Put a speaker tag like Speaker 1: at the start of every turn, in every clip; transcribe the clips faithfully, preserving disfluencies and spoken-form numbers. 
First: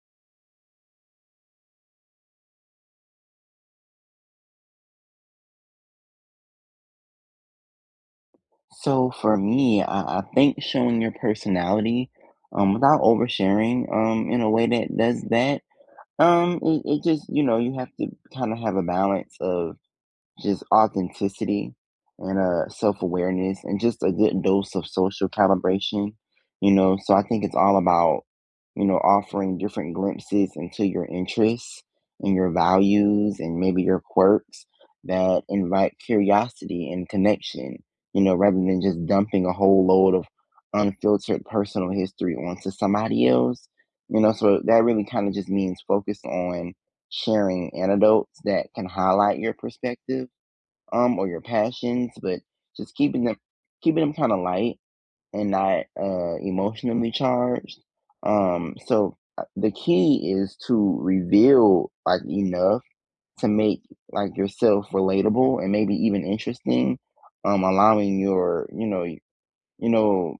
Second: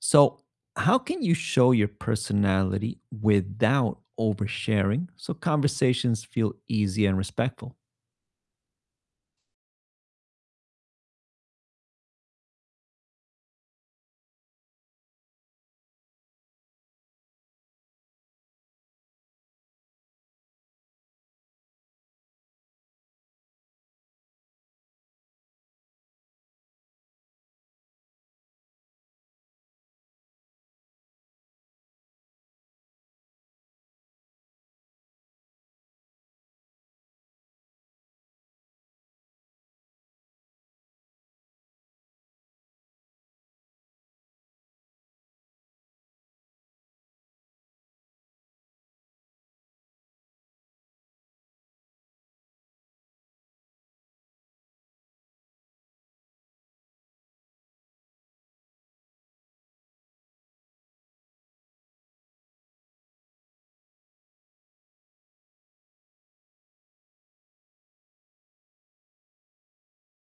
Speaker 1: So, how can you show your personality without oversharing so conversations feel easy and respectful?
Speaker 2: So for me, I, I think showing your personality, um, without oversharing, um, in a way that does that, um, it, it just, you know, you have to kind of have a balance of just authenticity and uh self-awareness and just a good dose of social calibration, you know. So I think it's all about, you know, offering different glimpses into your interests and your values and maybe your quirks that invite curiosity and connection, you know, rather than just dumping a whole load of unfiltered personal history onto somebody else. You know, so that really kind of just means focus on sharing anecdotes that can highlight your perspective, um, or your passions, but just keeping them keeping them kind of light and not uh, emotionally charged. Um, so uh, the key is to reveal like enough to make like yourself relatable and maybe even interesting. Um, allowing your you know you know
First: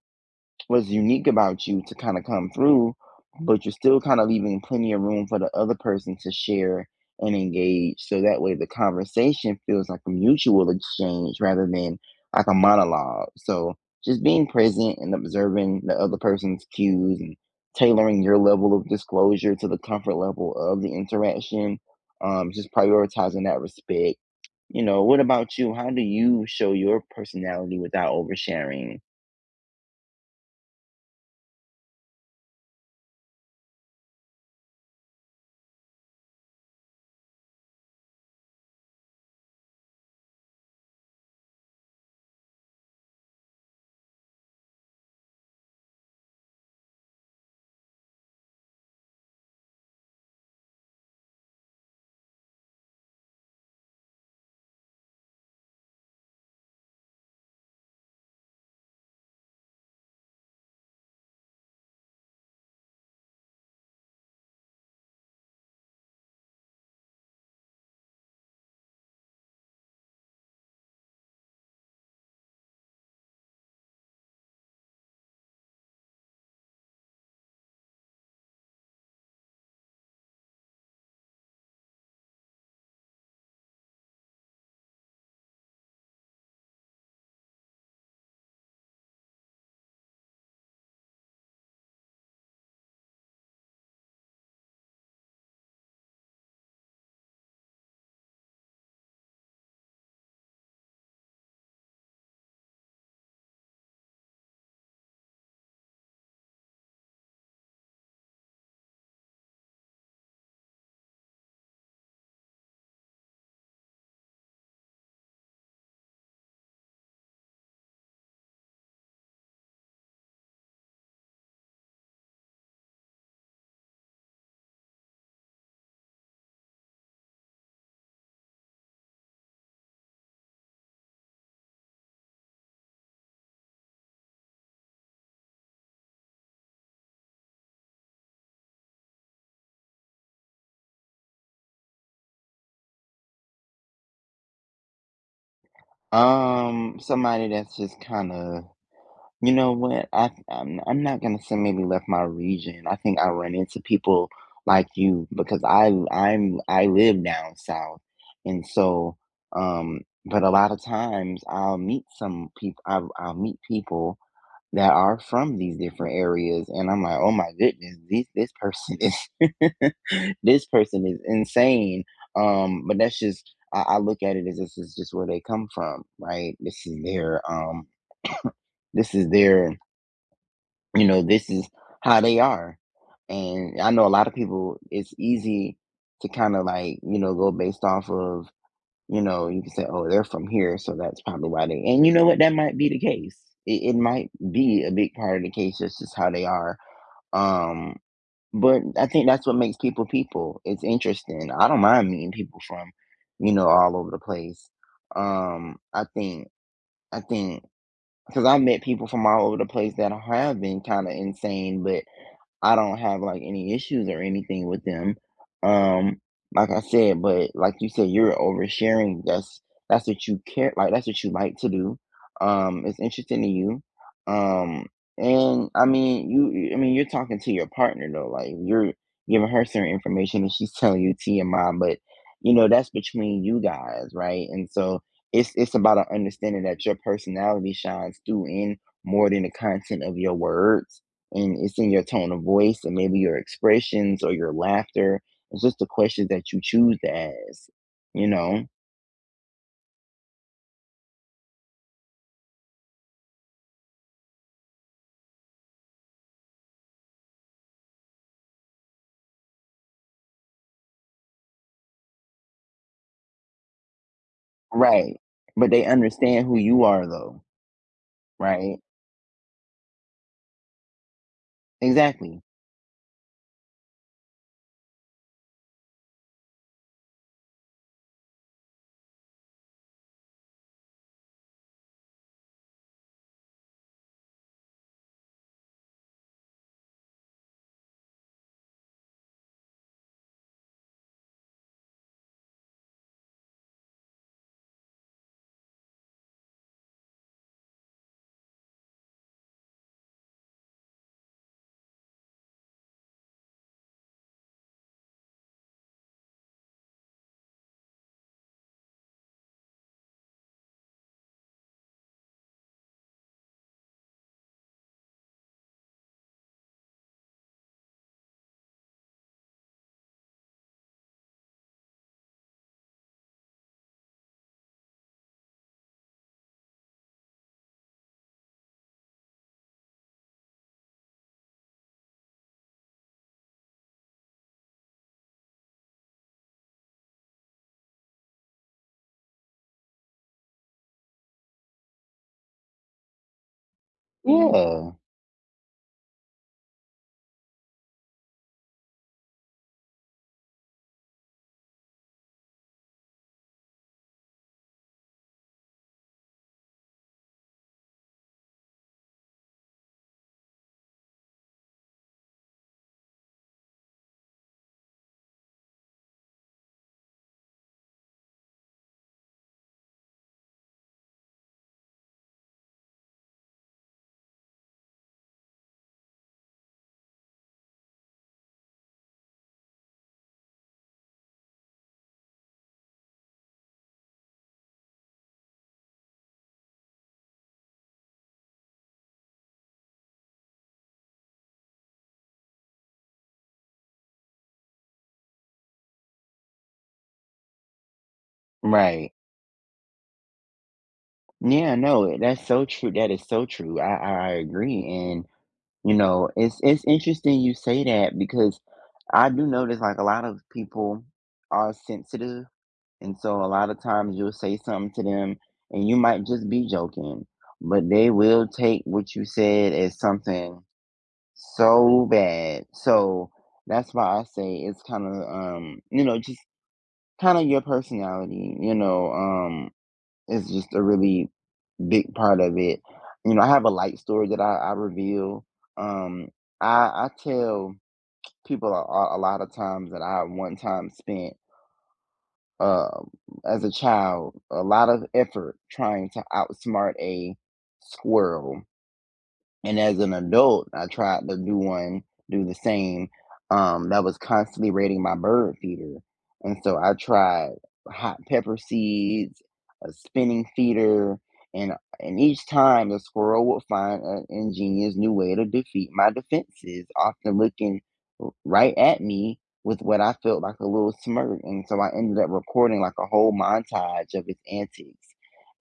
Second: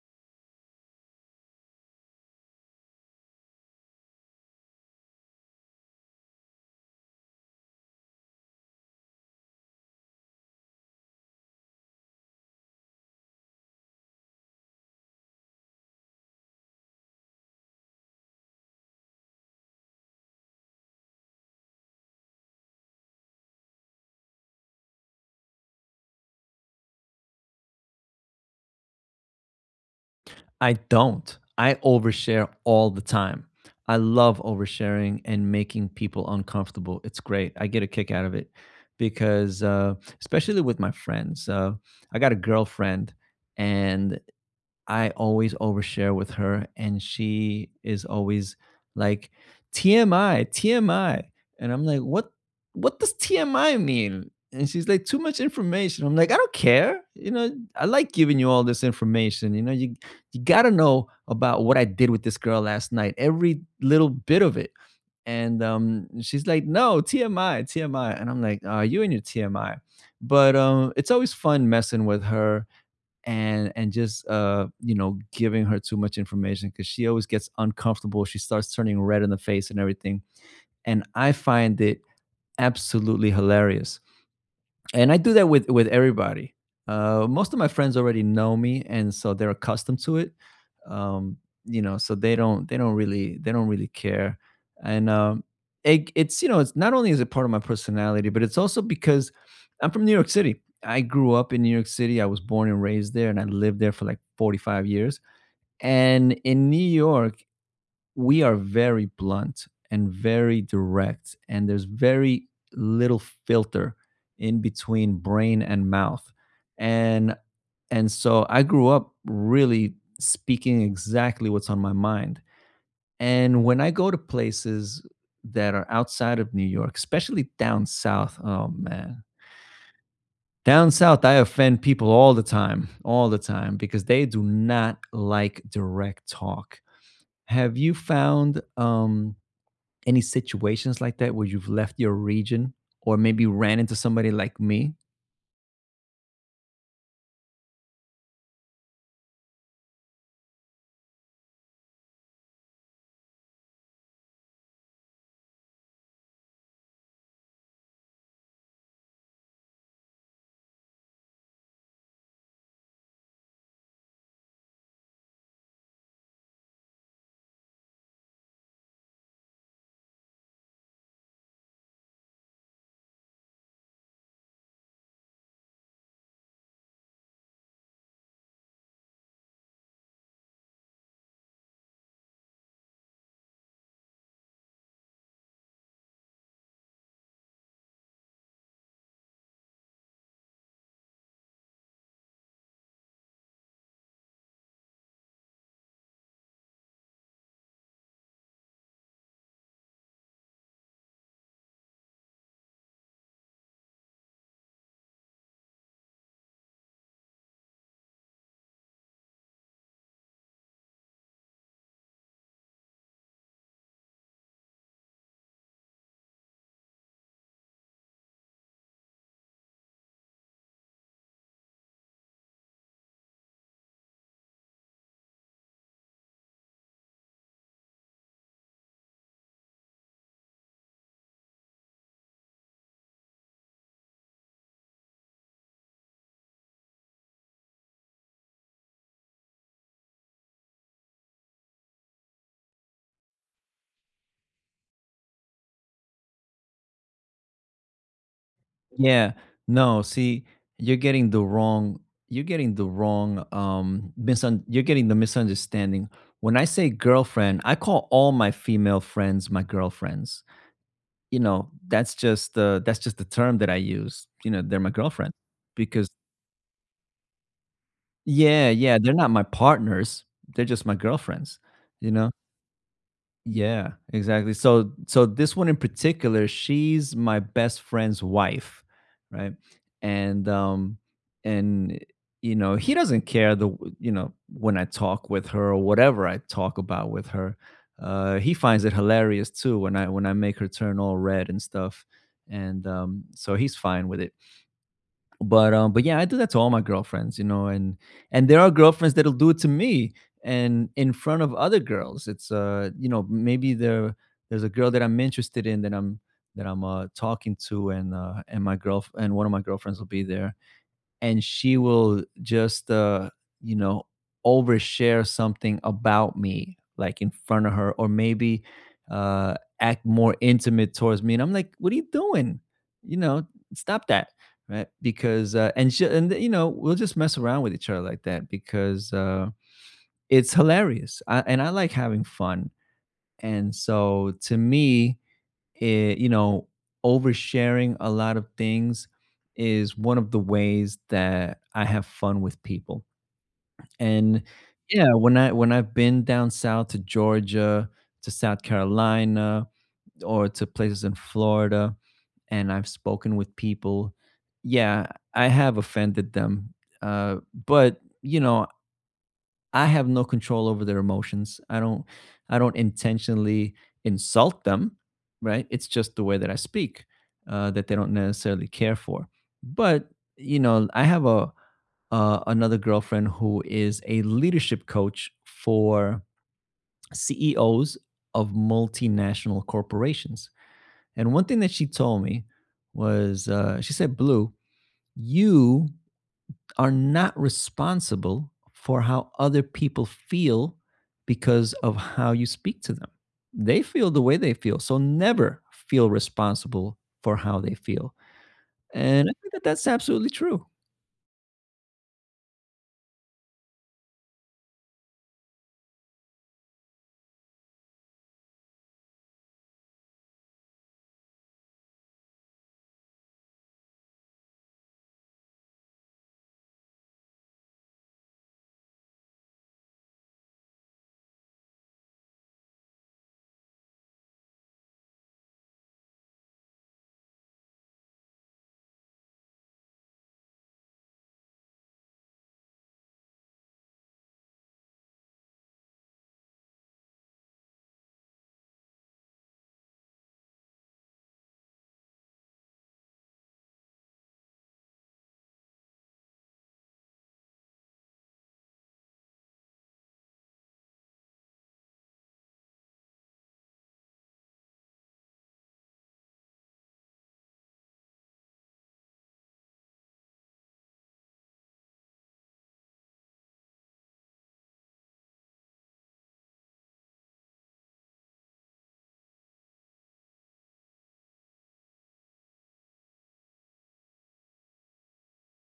Speaker 2: what's unique about you to kind of come through, but you're still kind of leaving plenty of room for the other person to share and engage. So that way the conversation feels like a mutual exchange rather than like a monologue. So just being present and observing the other person's cues and tailoring your level of disclosure to the comfort level of the interaction. Um, just prioritizing that respect. You know, what about you? How do you show your personality without oversharing?
Speaker 1: I don't. I overshare all the time. I love oversharing and making people uncomfortable. It's great. I get a kick out of it because, uh, especially with my friends, uh, I got a girlfriend and I always overshare with her, and she is always like T M I, T M I, and I'm like, what? What does T M I mean? And she's like, too much information. I'm like, I don't care. You know, I like giving you all this information. You know, you you gotta know about what I did with this girl last night, every little bit of it. And um, she's like, no, T M I, T M I, and I'm like, uh, you and your T M I. But um, it's always fun messing with her and and just uh you know giving her too much information because she always gets uncomfortable. She starts turning red in the face and everything, and I find it absolutely hilarious, and I do that with with everybody. Uh, most of my friends already know me, and so they're accustomed to it. Um, you know, so they don't they don't really they don't really care. And um, it, it's you know it's, not only is it part of my personality, but it's also because I'm from New York City. I grew up in New York City. I was born and raised there, and I lived there for like forty-five years. And in New York, we are very blunt and very direct, and there's very little filter in between brain and mouth, and and so I grew up really speaking exactly what's on my mind. And when I go to places that are outside of New York, especially down south, oh man, down south, I offend people all the time, all the time, because they do not like direct talk. Have you found um any situations like that where you've left your region or maybe ran into somebody like me?
Speaker 2: Um, somebody that's just kind of, you know what? I I'm, I'm not gonna say maybe left my region. I think I run into people like you because I I'm I live down south, and so um, but a lot of times I'll meet some people. I I'll, I'll meet people that are from these different areas and I'm like, "Oh my goodness, this this person is this person is insane." Um, but that's just I, I look at it as this is just where they come from, right? This is their um this is their, you know, this is how they are. And I know a lot of people, it's easy to kind of like, you know, go based off of, you know, you can say, "Oh, they're from here, so that's probably why they," and you know what? That might be the case. It it might be a big part of the case, that's just how they are, um, but I think that's what makes people people. It's interesting. I don't mind meeting people from, you know, all over the place. Um, I think I think, because 'cause I've met people from all over the place that have been kinda insane, but I don't have, like, any issues or anything with them. Um, like I said, but like you said, you're oversharing. That's that's what you care like, that's what you like to do. Um, it's interesting to you. Um, and I mean, you you I mean, you're talking to your partner though, like, you're giving her certain information and she's telling you T M I, but, you know, that's between you guys, right? And so it's it's about a understanding that your personality shines through in more than the content of your words, and it's in your tone of voice and maybe your expressions or your laughter. It's just the questions that you choose to ask, you know?
Speaker 1: Yeah. No, see, you're getting the wrong you're getting the wrong um misun- you're getting the misunderstanding. When I say girlfriend, I call all my female friends my girlfriends. You know, that's just the that's just the term that I use. You know, they're my
Speaker 2: Right.
Speaker 1: girlfriend
Speaker 2: But they
Speaker 1: because
Speaker 2: understand who you are though,
Speaker 1: yeah,
Speaker 2: right?
Speaker 1: yeah, they're not my partners. They're just my girlfriends, you know?
Speaker 2: Exactly.
Speaker 1: Yeah, exactly. So so this one in particular, she's my best friend's wife, right? And um and you know, he doesn't care the w- you know, when I talk with her or whatever I talk about with her. Uh, he finds it hilarious too when I when I make her turn all red and stuff. And um so he's fine with it, but um but yeah, I do that to all my girlfriends, you know, and and there are girlfriends that'll do it to me, and in front of other girls it's uh you know, maybe there there's a girl that I'm interested in that i'm that I'm uh talking to, and uh and my girl and one of my girlfriends will be there, and she will just uh you know, overshare something about me like in front of her, or maybe uh act more intimate towards me, and I'm like, what are you doing? You know, stop that, right? Because uh and she, and you know, we'll just mess around with each other like that because uh it's hilarious. I, and I like having fun, and so to me, eh, you know, oversharing a lot of things is one of the ways that I have fun with people. And
Speaker 2: Yeah.
Speaker 1: yeah, when I when I've been down south to Georgia, to South Carolina, or to places in Florida, and I've spoken with people, yeah, I have offended them. Uh, but you know, I have no control over their emotions. I don't I don't intentionally insult them, right? It's just the way that I speak uh, that they don't necessarily care for. But you know, I have a uh, another girlfriend who is a leadership coach for C E Os of multinational corporations. And one thing that she told me was, uh, she said, "Blue, you are not responsible for how other people feel because of how you speak to them. They feel the way they feel. So never feel responsible for how they feel."
Speaker 2: Right.
Speaker 1: And I think that that's absolutely true.
Speaker 2: Yeah, no, that's so true. That is so true. I, I I agree. And you know, it's it's interesting you say that because I do notice like a lot of people are sensitive. And so a lot of times you'll say something to them and you might just be joking, but they will take what you said as something so bad. So that's why I say it's kind of um, you know, just kind of your personality, you know, um is just a really big part of it. You know, I have a light story that I, I reveal. Um I I tell people a, a a lot of times that I one time spent um, as a child a lot of effort trying to outsmart a squirrel, and as an adult I tried to do one do the same, um that was constantly raiding my bird feeder. And so I tried hot pepper seeds, a spinning feeder, and and each time the squirrel would find an ingenious new way to defeat my defenses, often looking r- right at me with what I felt like a little smirk. And so I ended up recording like a whole montage of his antics.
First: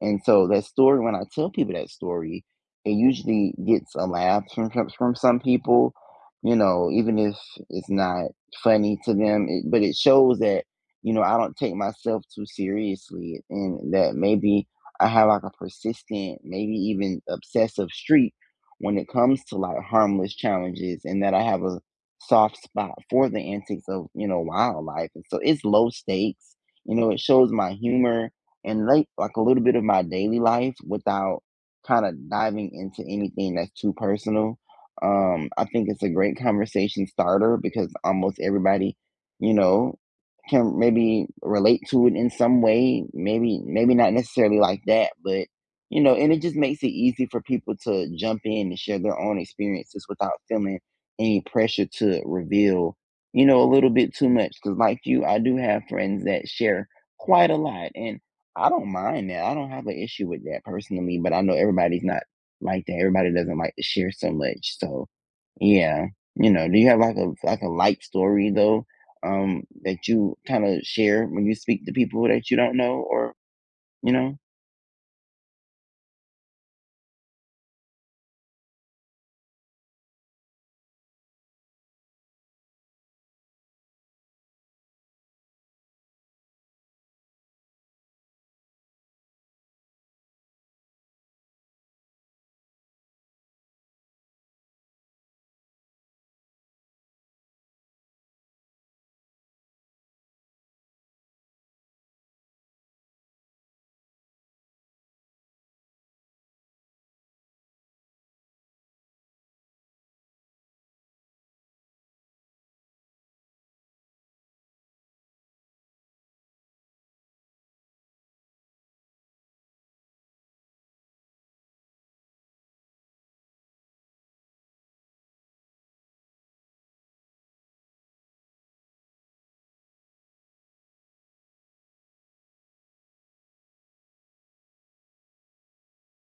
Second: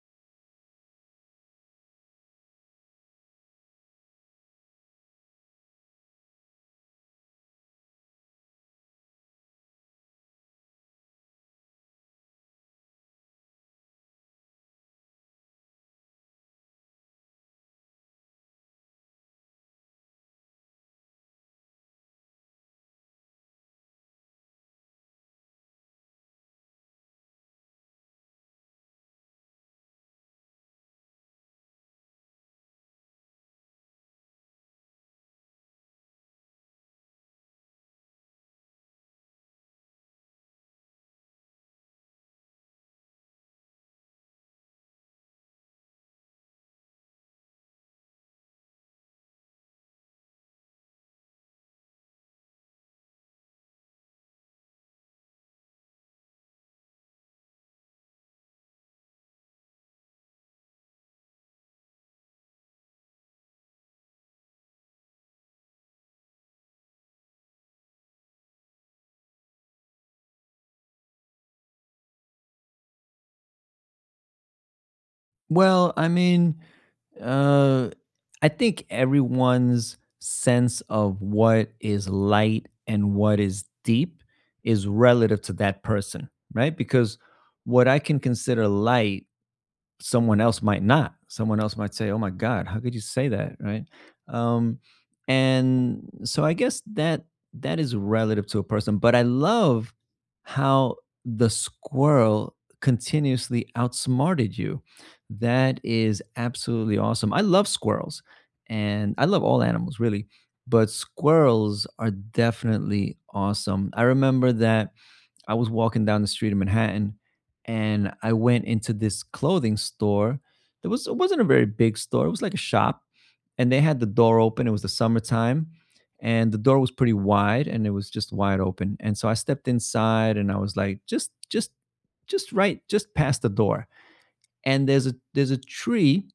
Speaker 2: And so that story, when I tell people that story, it usually gets a laugh from from from some people, you know, even if it's not funny to them, it, but it shows that, you know, I don't take myself too seriously, and that maybe I have like a persistent, maybe even obsessive streak when it comes to like harmless challenges, and that I have a soft spot for the antics of, you know, wildlife. And so it's low stakes, you know, it shows my humor and like like a little bit of my daily life without kind of diving into anything that's too personal. Um, I think it's a great conversation starter because almost everybody, you know, can maybe relate to it in some way. Maybe, maybe not necessarily like that, but you know, and it just makes it easy for people to jump in and share their own experiences without feeling any pressure to reveal, you know, a little bit too much. Because like you, I do have friends that share quite a lot, and I don't mind that. I don't have an issue with that personally, but I know everybody's not like that. Everybody doesn't like to share so much. So yeah, you know, do you have like a like a light story though, um, that you kind of share when you speak to people that you don't know or you know?
Speaker 1: Well, I mean, uh, I think everyone's sense of what is light and what is deep is relative to that person, right? Because what I can consider light, someone else might not. Someone else might say, "Oh my God, how could you say that?" Right? Um, and so I guess that that is relative to a person. But I love how the squirrel continuously outsmarted you. That is absolutely awesome. I love squirrels, and I love all animals really, but squirrels are definitely awesome. I remember that I was walking down the street in Manhattan, and I went into this clothing store. There was It wasn't a very big store. It was like a shop, and they had the door open. It was the summertime, and the door was pretty wide, and it was just wide open. And so I stepped inside, and I was like just just just right just past the door. And there's a there's a tree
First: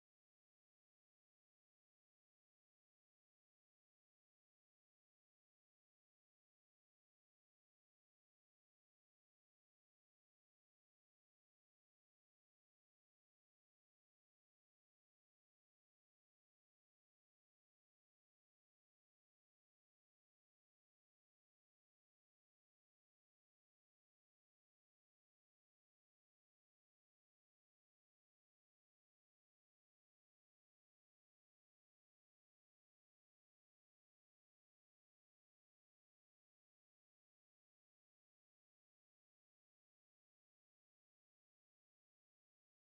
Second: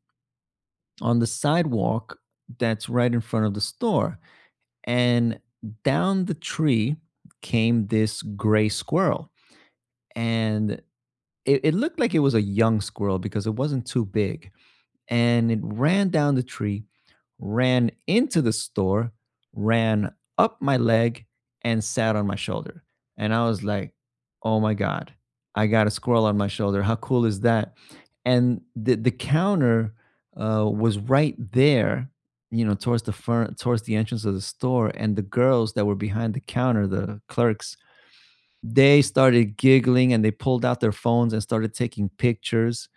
Speaker 1: on the sidewalk that's right in front of the store. And down the tree came this gray squirrel, and it, it looked like it was a young squirrel because it wasn't too big. And it ran down the tree, ran into the store, ran up my leg, and sat on my shoulder. And I was like, oh my God, I got a squirrel on my shoulder. How cool is that? And the, the counter uh, was right there, you know, towards the front, towards the entrance of the store. And the girls that were behind the counter, the clerks, they started giggling, and they pulled out their phones and started taking pictures.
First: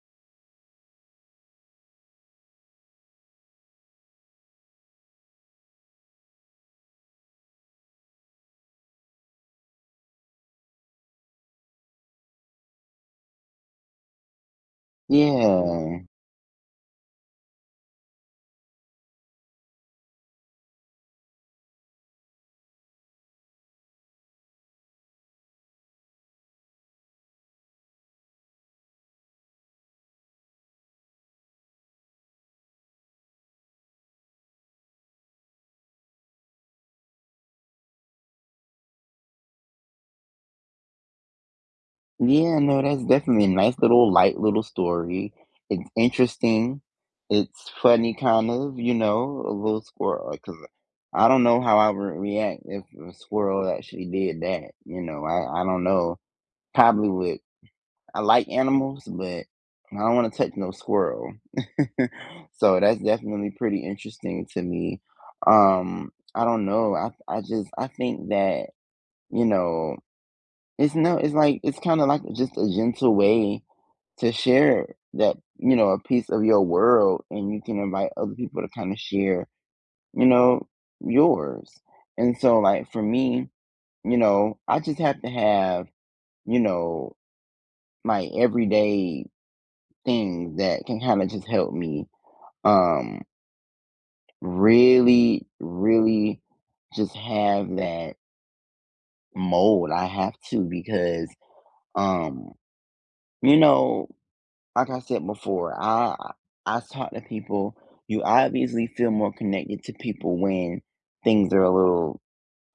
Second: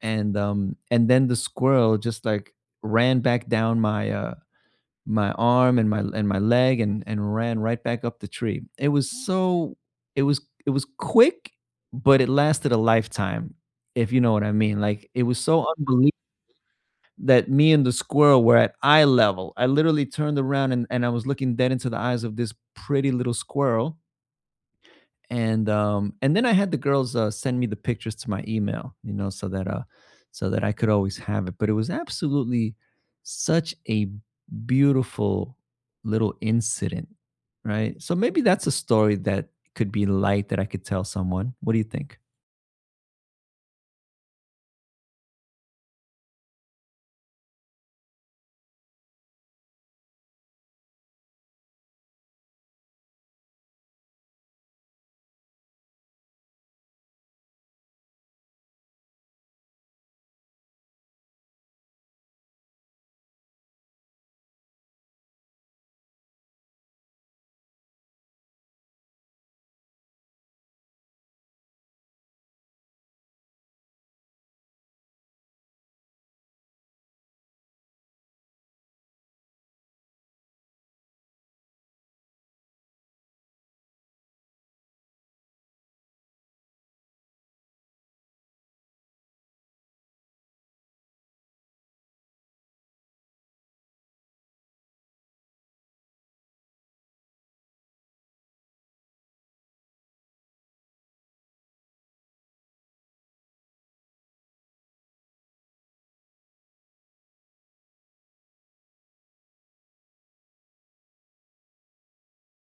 Speaker 1: And um and then the squirrel just like ran back down my uh my arm and my and my leg, and and ran right back up the tree. It was so, it was it was quick, but it lasted a lifetime, if you know what I mean. Like, it was so
Speaker 2: Yeah.
Speaker 1: unbelievable that me and the squirrel were at eye level. I literally turned around, and, and I was looking dead into the eyes of this pretty little squirrel. And um and then I had the girls uh, send me the pictures to my email, you know, so that uh so that I could always have it. But it was absolutely such a beautiful little incident, right? So maybe that's a story that could be light that I could tell someone. What do you think?
Speaker 2: Yeah, no, that's definitely a nice little light little story. It's interesting. It's funny, kind of, you know, a little squirrel. Because I don't know how I would react if a squirrel actually did that. You know, I, I don't know. Probably would. I like animals, but I don't want to touch no squirrel. So that's definitely pretty interesting to me. Um, I don't know. I I just I think that, you know, it's no, it's like it's kind of like just a gentle way to share that, you know, a piece of your world, and you can invite other people to kind of share, you know, yours. And so like for me, you know, I just have to have, you know, my everyday things that can kind of just help me um really really just have that mold. I have to because um you know, like I said before, I I talk to people. You obviously feel more connected to people when things are a little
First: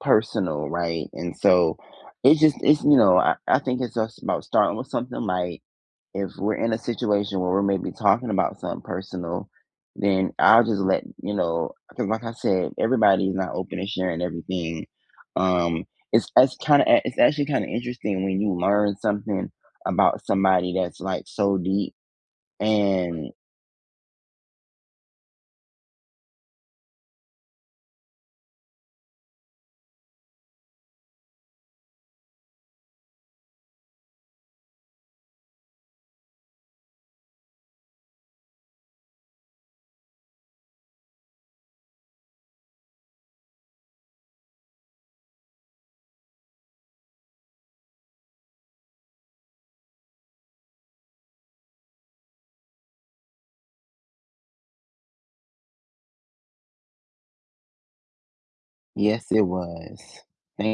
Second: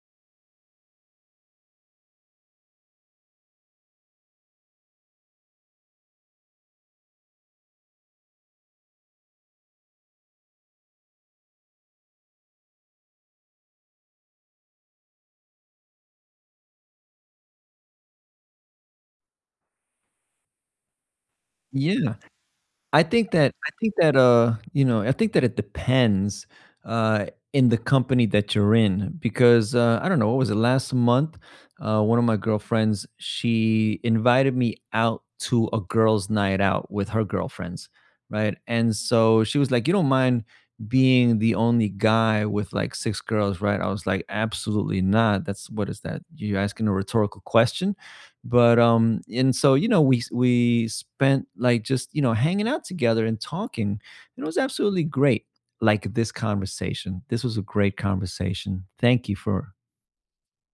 Speaker 2: personal, right? And so it's just it's, you know, I, I think it's just about starting with something like if we're in a situation where we're maybe talking about something personal, then I'll just let you know because like I said, everybody's not open to sharing everything. Um, it's it's kind of, it's actually kind of interesting when you learn something about somebody that's like so deep
Speaker 1: I
Speaker 2: and
Speaker 1: think that I think that, uh, you know, I think that it depends, uh, in the company that you're in, because, uh, I don't know, what was it last month? Uh, one of my girlfriends, she invited me out to a girls' night out with her girlfriends, right? And so she was like, "You don't mind being the only guy with like six girls, right?" I was like, "Absolutely not. That's— what is that? You're asking a rhetorical question?" But um and so you know, we we spent like just you know hanging out together and talking, and it was absolutely great. Like this conversation, this was a great conversation.
Speaker 2: yes,
Speaker 1: Thank you
Speaker 2: it
Speaker 1: for
Speaker 2: was. Thank